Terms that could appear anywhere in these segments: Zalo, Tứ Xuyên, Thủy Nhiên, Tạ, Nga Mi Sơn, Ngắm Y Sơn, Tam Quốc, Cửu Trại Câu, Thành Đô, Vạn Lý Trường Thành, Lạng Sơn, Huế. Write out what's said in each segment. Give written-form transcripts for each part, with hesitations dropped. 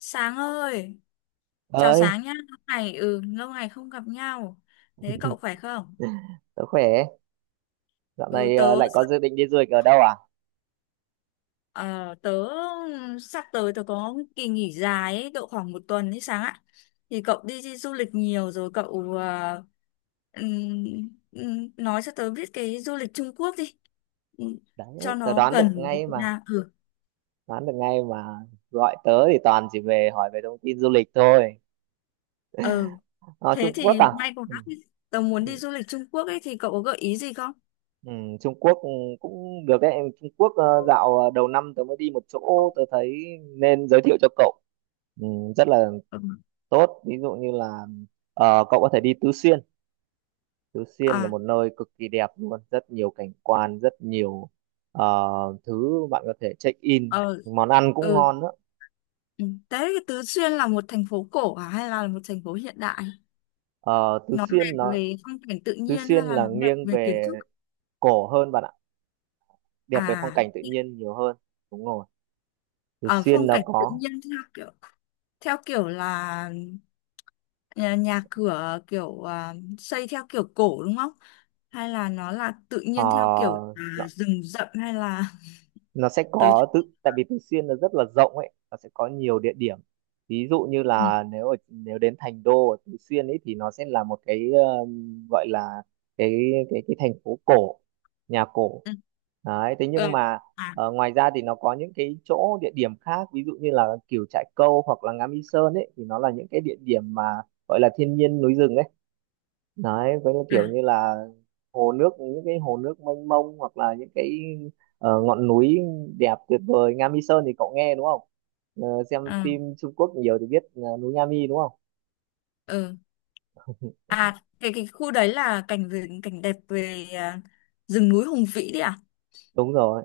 Sáng ơi, chào Ơi, Sáng nhá. Lâu ngày lâu ngày không gặp nhau. Thế cậu khỏe không? tớ khỏe. Dạo Ừ, này tớ lại có sắp- dự định đi du lịch ở đâu à? ờ, tớ sắp tới tớ có kỳ nghỉ dài ấy, độ khoảng một tuần ấy Sáng ạ. Thì cậu đi du lịch nhiều rồi cậu nói cho tớ biết cái du lịch Trung Quốc đi. Ừm, Đấy, Cho tớ nó đoán được gần với ngay Việt mà. Nam. Ừ. Đoán được ngay mà, gọi tớ thì toàn chỉ về hỏi về thông tin du lịch thôi. Ừ. Ờ, Thế Trung Quốc thì à? may quá. Ừ, Tớ muốn ừ, đi du lịch Trung Quốc ấy thì cậu có gợi ý gì không? ừ, Trung Quốc cũng được đấy. Trung Quốc, đầu năm tớ mới đi một chỗ tớ thấy nên giới thiệu cho cậu, ừ, rất là Ừ. tốt. Ví dụ như là cậu có thể đi Tứ Xuyên. Tứ Xuyên là À, một nơi cực kỳ đẹp luôn, rất nhiều cảnh quan, rất nhiều ờ, thứ bạn có thể check in. ờ, Món ăn cũng ừ. ngon nữa. Ừ. Đấy, Tứ Xuyên là một thành phố cổ à hay là một thành phố hiện đại? Ờ, Tứ Nó Xuyên đẹp nó về phong cảnh tự Tứ nhiên hay Xuyên là là nó đẹp nghiêng về kiến về trúc? cổ hơn bạn ạ, đẹp về phong À, cảnh tự nhiên nhiều hơn. Đúng rồi. Tứ ở Xuyên phong nó cảnh tự có, nhiên theo kiểu là nhà cửa kiểu à, xây theo kiểu cổ đúng không? Hay là nó là tự nhiên theo kiểu ờ, à, rừng rậm hay là nó sẽ tớ có. Tự tại vì Tứ Xuyên nó rất là rộng ấy, nó sẽ có nhiều địa điểm. Ví dụ như ừ, là nếu đến Thành Đô ở Tứ Xuyên ấy thì nó sẽ là một cái, gọi là cái cái thành phố cổ, nhà cổ. ừ, Đấy, thế ờ, nhưng mà à ngoài ra thì nó có những cái chỗ, địa điểm khác, ví dụ như là Cửu Trại Câu hoặc là Ngắm Y Sơn ấy, thì nó là những cái địa điểm mà gọi là thiên nhiên núi rừng ấy. Đấy, với những à kiểu như là hồ nước, những cái hồ nước mênh mông, hoặc là những cái ngọn núi đẹp tuyệt vời. Nga Mi Sơn thì cậu nghe đúng không? Xem à phim Trung Quốc nhiều thì biết núi Nga Mi đúng không? ừ. À cái khu đấy là cảnh về cảnh đẹp về à, rừng núi Hùng Vĩ đấy à? Đúng rồi.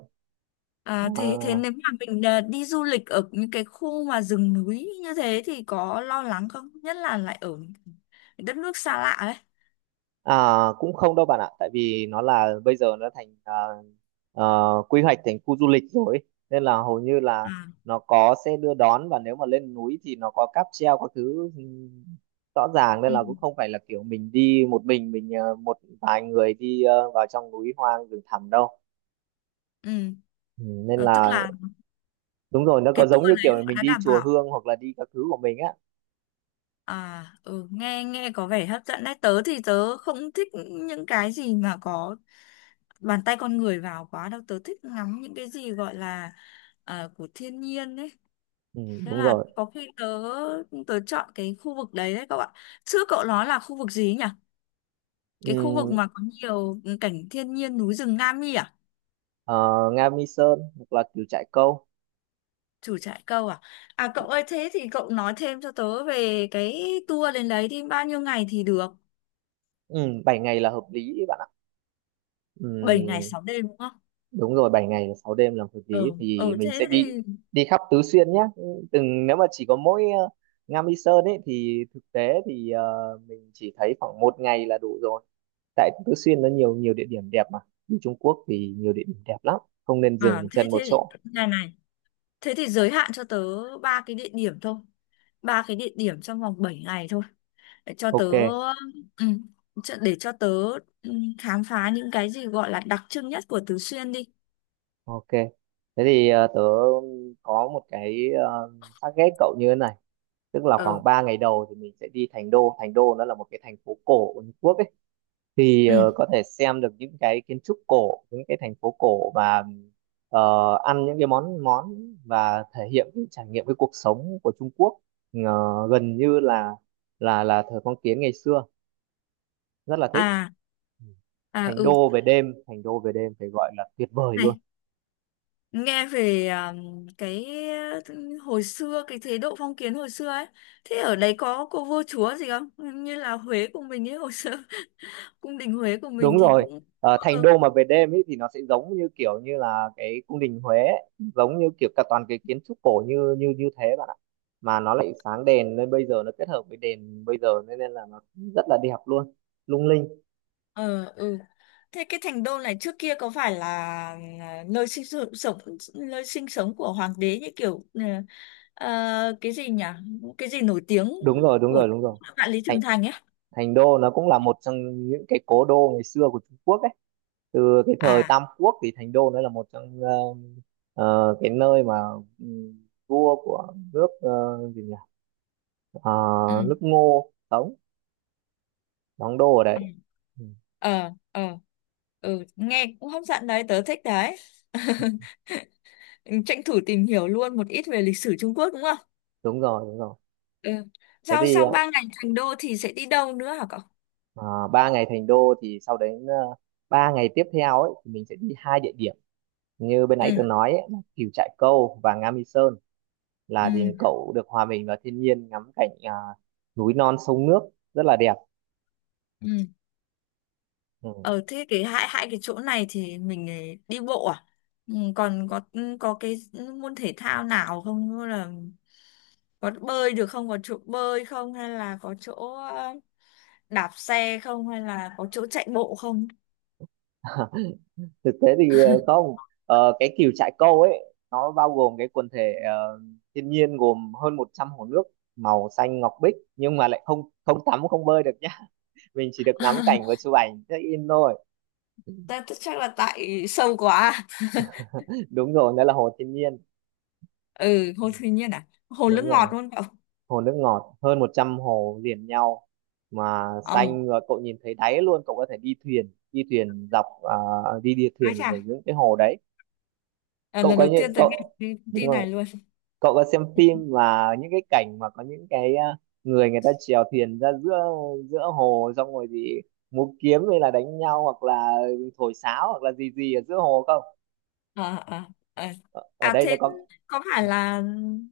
À, thế thế Ờ, nếu mà mình à, đi du lịch ở những cái khu mà rừng núi như thế thì có lo lắng không? Nhất là lại ở những đất nước xa lạ ấy. À, cũng không đâu bạn ạ, tại vì nó là bây giờ nó thành, à, quy hoạch thành khu du lịch rồi ấy. Nên là hầu như là À, nó có xe đưa đón, và nếu mà lên núi thì nó có cáp treo các thứ, rõ ràng. Nên ừ, là cũng không phải là kiểu mình đi một mình một vài người đi vào trong núi hoang rừng thẳm đâu. ừ. Ừ, nên Ờ, tức là là đúng rồi, nó cái có tour giống như kiểu đấy họ mình đã đi đảm chùa bảo. Hương hoặc là đi các thứ của mình á. À, ừ, nghe nghe có vẻ hấp dẫn đấy. Tớ thì tớ không thích những cái gì mà có bàn tay con người vào quá đâu. Tớ thích ngắm những cái gì gọi là à, của thiên nhiên ấy. Ừ, Thế đúng là rồi. có khi tớ tớ chọn cái khu vực đấy đấy cậu ạ. Trước cậu nói là khu vực gì ấy nhỉ? Cái khu vực Ừ, mà có nhiều cảnh thiên nhiên núi rừng Nam Nhi à? ờ, Nga Mi Sơn hoặc là kiểu trại câu. Chủ trại câu à? À cậu ơi thế thì cậu nói thêm cho tớ về cái tour đến đấy đi bao nhiêu ngày thì được? Ừ, 7 ngày là hợp lý bạn ạ. Bảy ngày Ừm, 6 đêm đúng không? Đúng rồi, 7 ngày 6 đêm làm hợp lý, Ừ, thì ừ mình sẽ thế đi thì đi khắp Tứ Xuyên nhé. Từng nếu mà chỉ có mỗi Nga Mi Sơn ấy thì thực tế thì mình chỉ thấy khoảng một ngày là đủ rồi. Tại Tứ Xuyên nó nhiều, nhiều địa điểm đẹp mà. Đi Trung Quốc thì nhiều địa điểm đẹp lắm, không nên à dừng thế chân một thế chỗ. này này, thế thì giới hạn cho tớ ba cái địa điểm thôi. Ba cái địa điểm trong vòng 7 ngày thôi. để cho tớ OK. ừ, để cho tớ ừ, khám phá những cái gì gọi là đặc trưng nhất của Tứ Xuyên đi OK, thế thì tớ có một cái, target cậu như thế này. Tức là ờ khoảng 3 ngày đầu thì mình sẽ đi Thành Đô. Thành Đô nó là một cái thành phố cổ của Trung Quốc ấy. Thì ừ có thể xem được những cái kiến trúc cổ, những cái thành phố cổ, và ờ, ăn những cái món món, và thể hiện cái trải nghiệm, cái cuộc sống của Trung Quốc, ờ, gần như là thời phong kiến ngày xưa, rất là thích. à à Thành ừ Đô về đêm, Thành Đô về đêm phải gọi là tuyệt vời luôn. này, nghe về à, cái ừ, hồi xưa cái chế độ phong kiến hồi xưa ấy, thế ở đấy có cô vua chúa gì không như là Huế của mình ấy hồi xưa cung đình Huế của mình Đúng thì rồi. cũng Thành có. Đô mà về đêm ấy thì nó sẽ giống như kiểu như là cái cung đình Huế ấy. Giống như kiểu cả toàn cái kiến trúc cổ như như như thế bạn ạ, mà nó lại sáng đèn nên bây giờ nó kết hợp với đèn bây giờ, nên nên là nó rất là đẹp luôn, lung linh. Ờ, ừ. Thế cái thành đô này trước kia có phải là à, nơi sinh sống của hoàng đế như kiểu cái gì nhỉ? Cái gì nổi tiếng Đúng rồi, đúng của rồi, đúng rồi. vạn Lý thành Trường Thành ấy? thành Đô nó cũng là một trong những cái cố đô ngày xưa của Trung Quốc ấy. Từ cái thời À, Tam Quốc thì Thành Đô nó là một trong cái nơi mà, ừ, vua của nước, gì nhỉ. Ờ, ừ. Nước Ngô sống, đóng đô ở đấy. Ừ. Ừ. Ờ, ờ. Ừ, nghe cũng hấp dẫn đấy, tớ thích đấy. Tranh thủ tìm hiểu luôn một ít về lịch sử Trung Quốc đúng không? Đúng rồi, đúng rồi. Ừ. Thế Sau thì sau ba ngày thành đô thì sẽ đi đâu nữa hả cậu? à, 3 ngày Thành Đô thì sau đấy 3 ngày tiếp theo ấy thì mình sẽ đi hai địa điểm. Như bên nãy Ừ. tường nói ấy, là Cửu Trại Câu và Nga Mi Sơn, Ừ. là thì cậu được hòa mình vào thiên nhiên, ngắm cảnh núi non sông nước rất là đẹp. Ừ. Ừ. Ở thế cái hai hai cái chỗ này thì mình ấy đi bộ à? Còn có ừ, có cái môn thể thao nào không, như là có bơi được không, có chỗ bơi không, hay là có chỗ ờ, đạp xe không, hay là có chỗ chạy bộ không? Thực tế thì không. Cái Cửu Trại Câu ấy nó bao gồm cái quần thể thiên nhiên, gồm hơn 100 hồ nước màu xanh ngọc bích, nhưng mà lại không không tắm, không bơi được nhá, mình chỉ được ngắm cảnh và chụp ảnh check in thôi. Ta ta- chắc là tại sâu quá. Đúng rồi, đó là hồ thiên nhiên. Ừ, Ừ, hồ Thủy Nhiên à? Hồ nước đúng ngọt rồi, luôn cậu. hồ nước ngọt, hơn 100 hồ liền nhau, mà Ờ, xanh và cậu nhìn thấy đáy luôn. Cậu có thể đi thuyền, đi thuyền dọc, đi đi ái thuyền chà, ở những cái hồ đấy. à, Cậu lần có đầu những tiên tôi nghe cậu cái đúng tin rồi. này luôn. Cậu có xem Ừ. phim mà những cái cảnh mà có những cái người người ta chèo thuyền ra giữa giữa hồ, xong rồi thì múa kiếm hay là đánh nhau hoặc là thổi sáo hoặc là gì gì ở giữa hồ không? Ờ ờ ờ. Ở À đây nó thế có, có phải là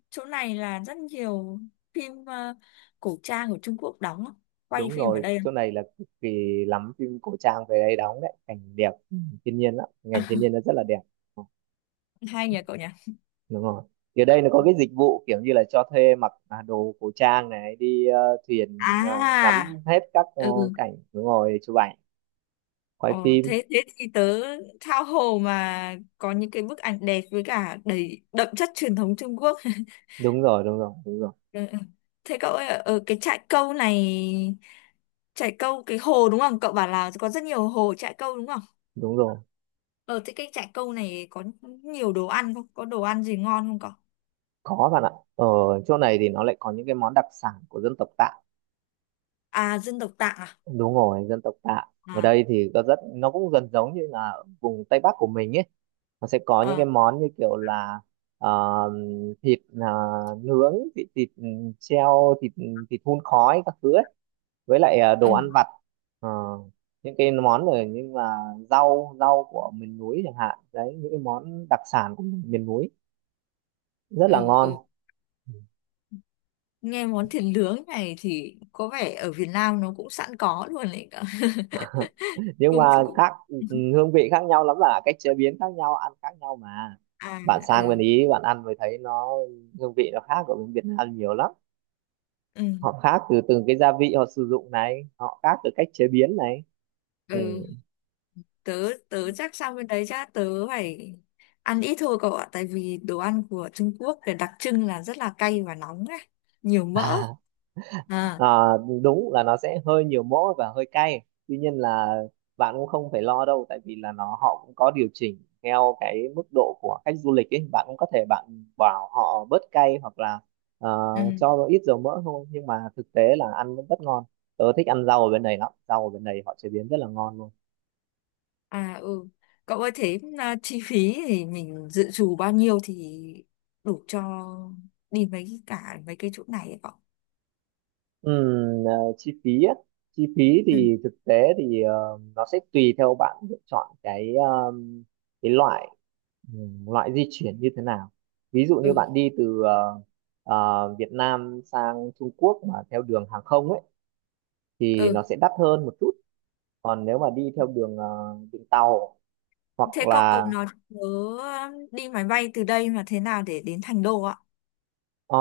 chỗ này là rất nhiều phim cổ trang của Trung Quốc đóng không? Quay đúng phim ở rồi, đây không? chỗ này là cực kỳ lắm phim cổ trang về đây đóng đấy, cảnh đẹp, thiên nhiên lắm, cảnh thiên nhiên nó rất là đẹp. Ừ, Hay nhỉ cậu nhỉ? đúng rồi. Thì ở đây nó có cái dịch vụ kiểu như là cho thuê mặc đồ cổ trang, này đi thuyền, ngắm À hết các ừ cảnh, đúng rồi, chụp ảnh, quay ờ, phim. thế thế thì tớ tha hồ mà có những cái bức ảnh đẹp với cả đầy đậm chất truyền thống Trung Quốc. Đúng rồi, đúng rồi, đúng rồi, Ừ, ừ. Thế cậu ơi ở cái trại câu này, trại câu cái hồ đúng không, cậu bảo là có rất nhiều hồ trại câu đúng không? đúng rồi. Ở thế cái trại câu này có nhiều đồ ăn không? Có đồ ăn gì ngon không cậu? Có bạn ạ. Ở chỗ này thì nó lại có những cái món đặc sản của dân tộc Tạ. À, dân tộc Tạng à? Đúng rồi, dân tộc Tạ. Ở À, đây thì có rất, nó cũng gần giống như là vùng Tây Bắc của mình ấy, nó sẽ có những cái à món như kiểu là ờ, thịt nướng, thịt thịt ừ, treo, thịt thịt hun khói các thứ ấy, với lại ừ, đồ ăn vặt. Ờ, những cái món rồi, nhưng là rau rau của miền núi chẳng hạn đấy, những cái món đặc sản của miền núi rất là ừ, ngon. ừ. Nghe món thịt nướng này thì có vẻ ở Việt Nam nó cũng sẵn có luôn đấy cậu. Nhưng Cũng, mà cũng. khác, hương vị khác nhau lắm, là cách chế biến khác nhau, ăn khác nhau mà. À, Bạn sang bên ừ, Ý bạn ăn mới thấy nó, hương vị nó khác của bên Việt Nam nhiều lắm. ừ, Họ khác từ từng cái gia vị họ sử dụng này, họ khác từ cách chế biến này. Ừ. ừ. Tớ, tớ chắc sang bên đấy chắc tớ phải ăn ít thôi cậu ạ. Tại vì đồ ăn của Trung Quốc thì đặc trưng là rất là cay và nóng ấy. Nhiều mỡ. À, À, đúng là nó sẽ hơi nhiều mỡ và hơi cay, tuy nhiên là bạn cũng không phải lo đâu, tại vì là nó họ cũng có điều chỉnh theo cái mức độ của khách du lịch ấy, bạn cũng có thể bạn bảo họ bớt cay hoặc là ờ, ừ. cho ít dầu mỡ thôi, nhưng mà thực tế là ăn vẫn rất ngon. Tớ thích ăn rau ở bên này lắm, rau ở bên này họ chế biến rất là ngon luôn. À ừ. Cậu ơi thế à, chi phí thì mình dự trù bao nhiêu thì đủ cho đi mấy cả mấy cái chỗ này ấy cậu? Ừm, à, Chi phí á. Chi phí Ừ. thì thực tế thì nó sẽ tùy theo bạn lựa chọn cái, cái loại, loại di chuyển như thế nào. Ví dụ như Ừ. bạn đi từ Việt Nam sang Trung Quốc mà theo đường hàng không ấy thì Ừ. nó sẽ đắt hơn một chút. Còn nếu mà đi theo đường đường tàu, hoặc Thế cậu cậu là nói nhớ đi máy bay từ đây mà thế nào để đến Thành Đô ạ? ờ,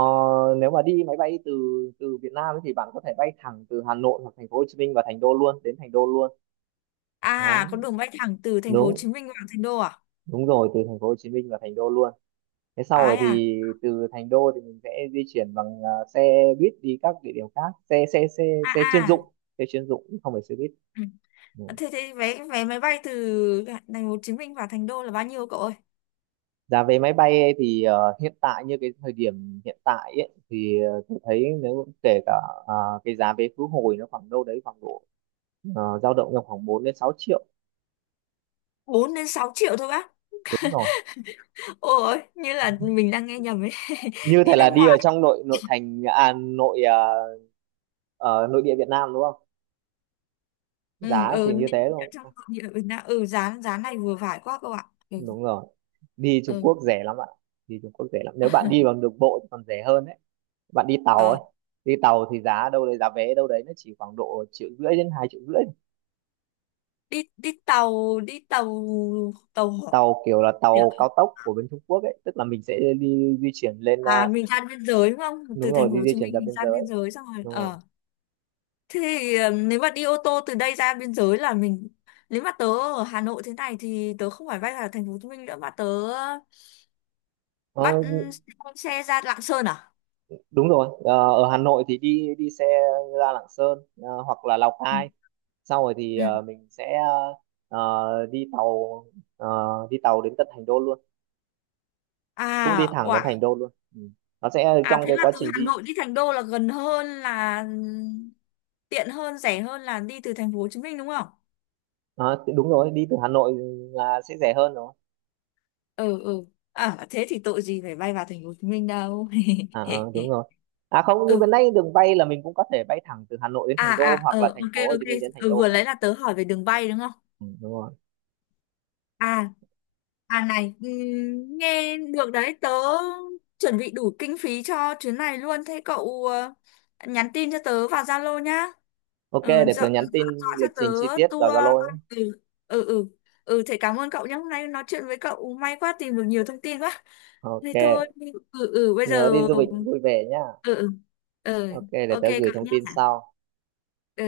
nếu mà đi máy bay từ từ Việt Nam ấy thì bạn có thể bay thẳng từ Hà Nội hoặc thành phố Hồ Chí Minh và thành đô luôn, đến Thành Đô luôn. À Đấy, có đường bay thẳng từ thành phố Hồ đúng. Chí Minh vào Thành Đô à? Đúng rồi, từ thành phố Hồ Chí Minh vào Thành Đô luôn. Thế sau rồi Ai à? thì từ Thành Đô thì mình sẽ di chuyển bằng xe buýt đi các địa điểm khác, xe xe xe À xe chuyên dụng, à. xe chuyên dụng không phải xe buýt. Ừ. Ừ. Thế thế vé vé máy bay từ thành phố Hồ Chí Minh vào Thành Đô là bao nhiêu cậu ơi? Giá vé máy bay ấy thì hiện tại như cái thời điểm hiện tại ấy thì tôi thấy nếu kể cả à, cái giá vé khứ hồi nó khoảng đâu đấy, khoảng độ dao động trong khoảng 4 đến 6 triệu. Bốn đến 6 triệu thôi bác. Đúng rồi. Ôi, như là mình đang nghe nhầm ấy. Như Đi thể nước là đi ở ngoài trong nội nội thành à, nội địa Việt Nam đúng không? ừ Giá ừ chỉ nên như thế ở thôi. trong ừ, đã- ừ giá giá này vừa phải quá các bạn ừ Đúng rồi, đi Trung ừ Quốc rẻ lắm ạ. Đi Trung Quốc rẻ lắm, nếu bạn đi bằng đường bộ thì còn rẻ hơn đấy, bạn đi tàu ờ, ấy, đi tàu thì giá đâu đấy, giá vé đâu đấy, nó chỉ khoảng độ 1,5 đến 2,5 triệu. đi đi tàu tàu hỏa Tàu kiểu là được. tàu cao tốc của bên Trung Quốc ấy, tức là mình sẽ đi di chuyển lên, À mình ra biên giới đúng không, đúng từ rồi, thành phố đi Hồ di Chí chuyển Minh ra mình biên ra biên giới. giới xong rồi Đúng rồi. ờ thế thì ờ, nếu mà đi ô tô từ đây ra biên giới là mình, nếu mà tớ ở Hà Nội thế này thì tớ không phải bay vào thành phố Hồ Chí Minh nữa mà tớ Ờ, bắt ừ, xe ra Lạng Sơn à. Đúng rồi. Ờ, Ở Hà Nội thì đi đi xe ra Lạng Sơn, hoặc là Lào Ừ. Cai, sau rồi thì Ừ. Mình sẽ đi tàu, ờ, đi tàu đến tận Thành Đô luôn, cũng đi À thẳng đến ủa, Thành Đô luôn. Ừ. Nó sẽ à trong thế cái là quá từ trình Hà đi, Nội đi Thành Đô là gần hơn là tiện hơn, rẻ hơn là đi từ thành phố Hồ Chí Minh đúng không? à, đúng rồi, đi từ Hà Nội là sẽ rẻ hơn rồi. Ừ ừ. À thế thì tội gì phải bay vào thành phố Hồ Chí Minh đâu. À, đúng rồi. À không, như Ừ. bên đây đường bay là mình cũng có thể bay thẳng từ Hà Nội đến À Thành à Đô hoặc ờ là thành ok phố Hồ Chí ok. Minh đến Thành Ừ, Đô vừa mà. lấy là tớ hỏi về đường bay đúng không? Ừ, đúng rồi. À, à này, nghe được đấy, tớ chuẩn bị đủ kinh phí cho chuyến này luôn. Thế cậu ờ, nhắn tin cho tớ vào Zalo nhá. OK, Ừ, để tớ nhắn tin dọn cho lịch tớ trình chi tiết vào tour. Zalo nhé. Ừ, ừ, ừ. Ừ, thế cảm ơn cậu nhé. Hôm nay nói chuyện với cậu may quá tìm được nhiều thông tin quá. OK, Thế thôi, ừ, ừ, bây nhớ đi giờ... du lịch vui vẻ nhá. Ừ, ừ, ừ, OK, để ok tớ gửi cậu thông nhé. tin sau. Ừ.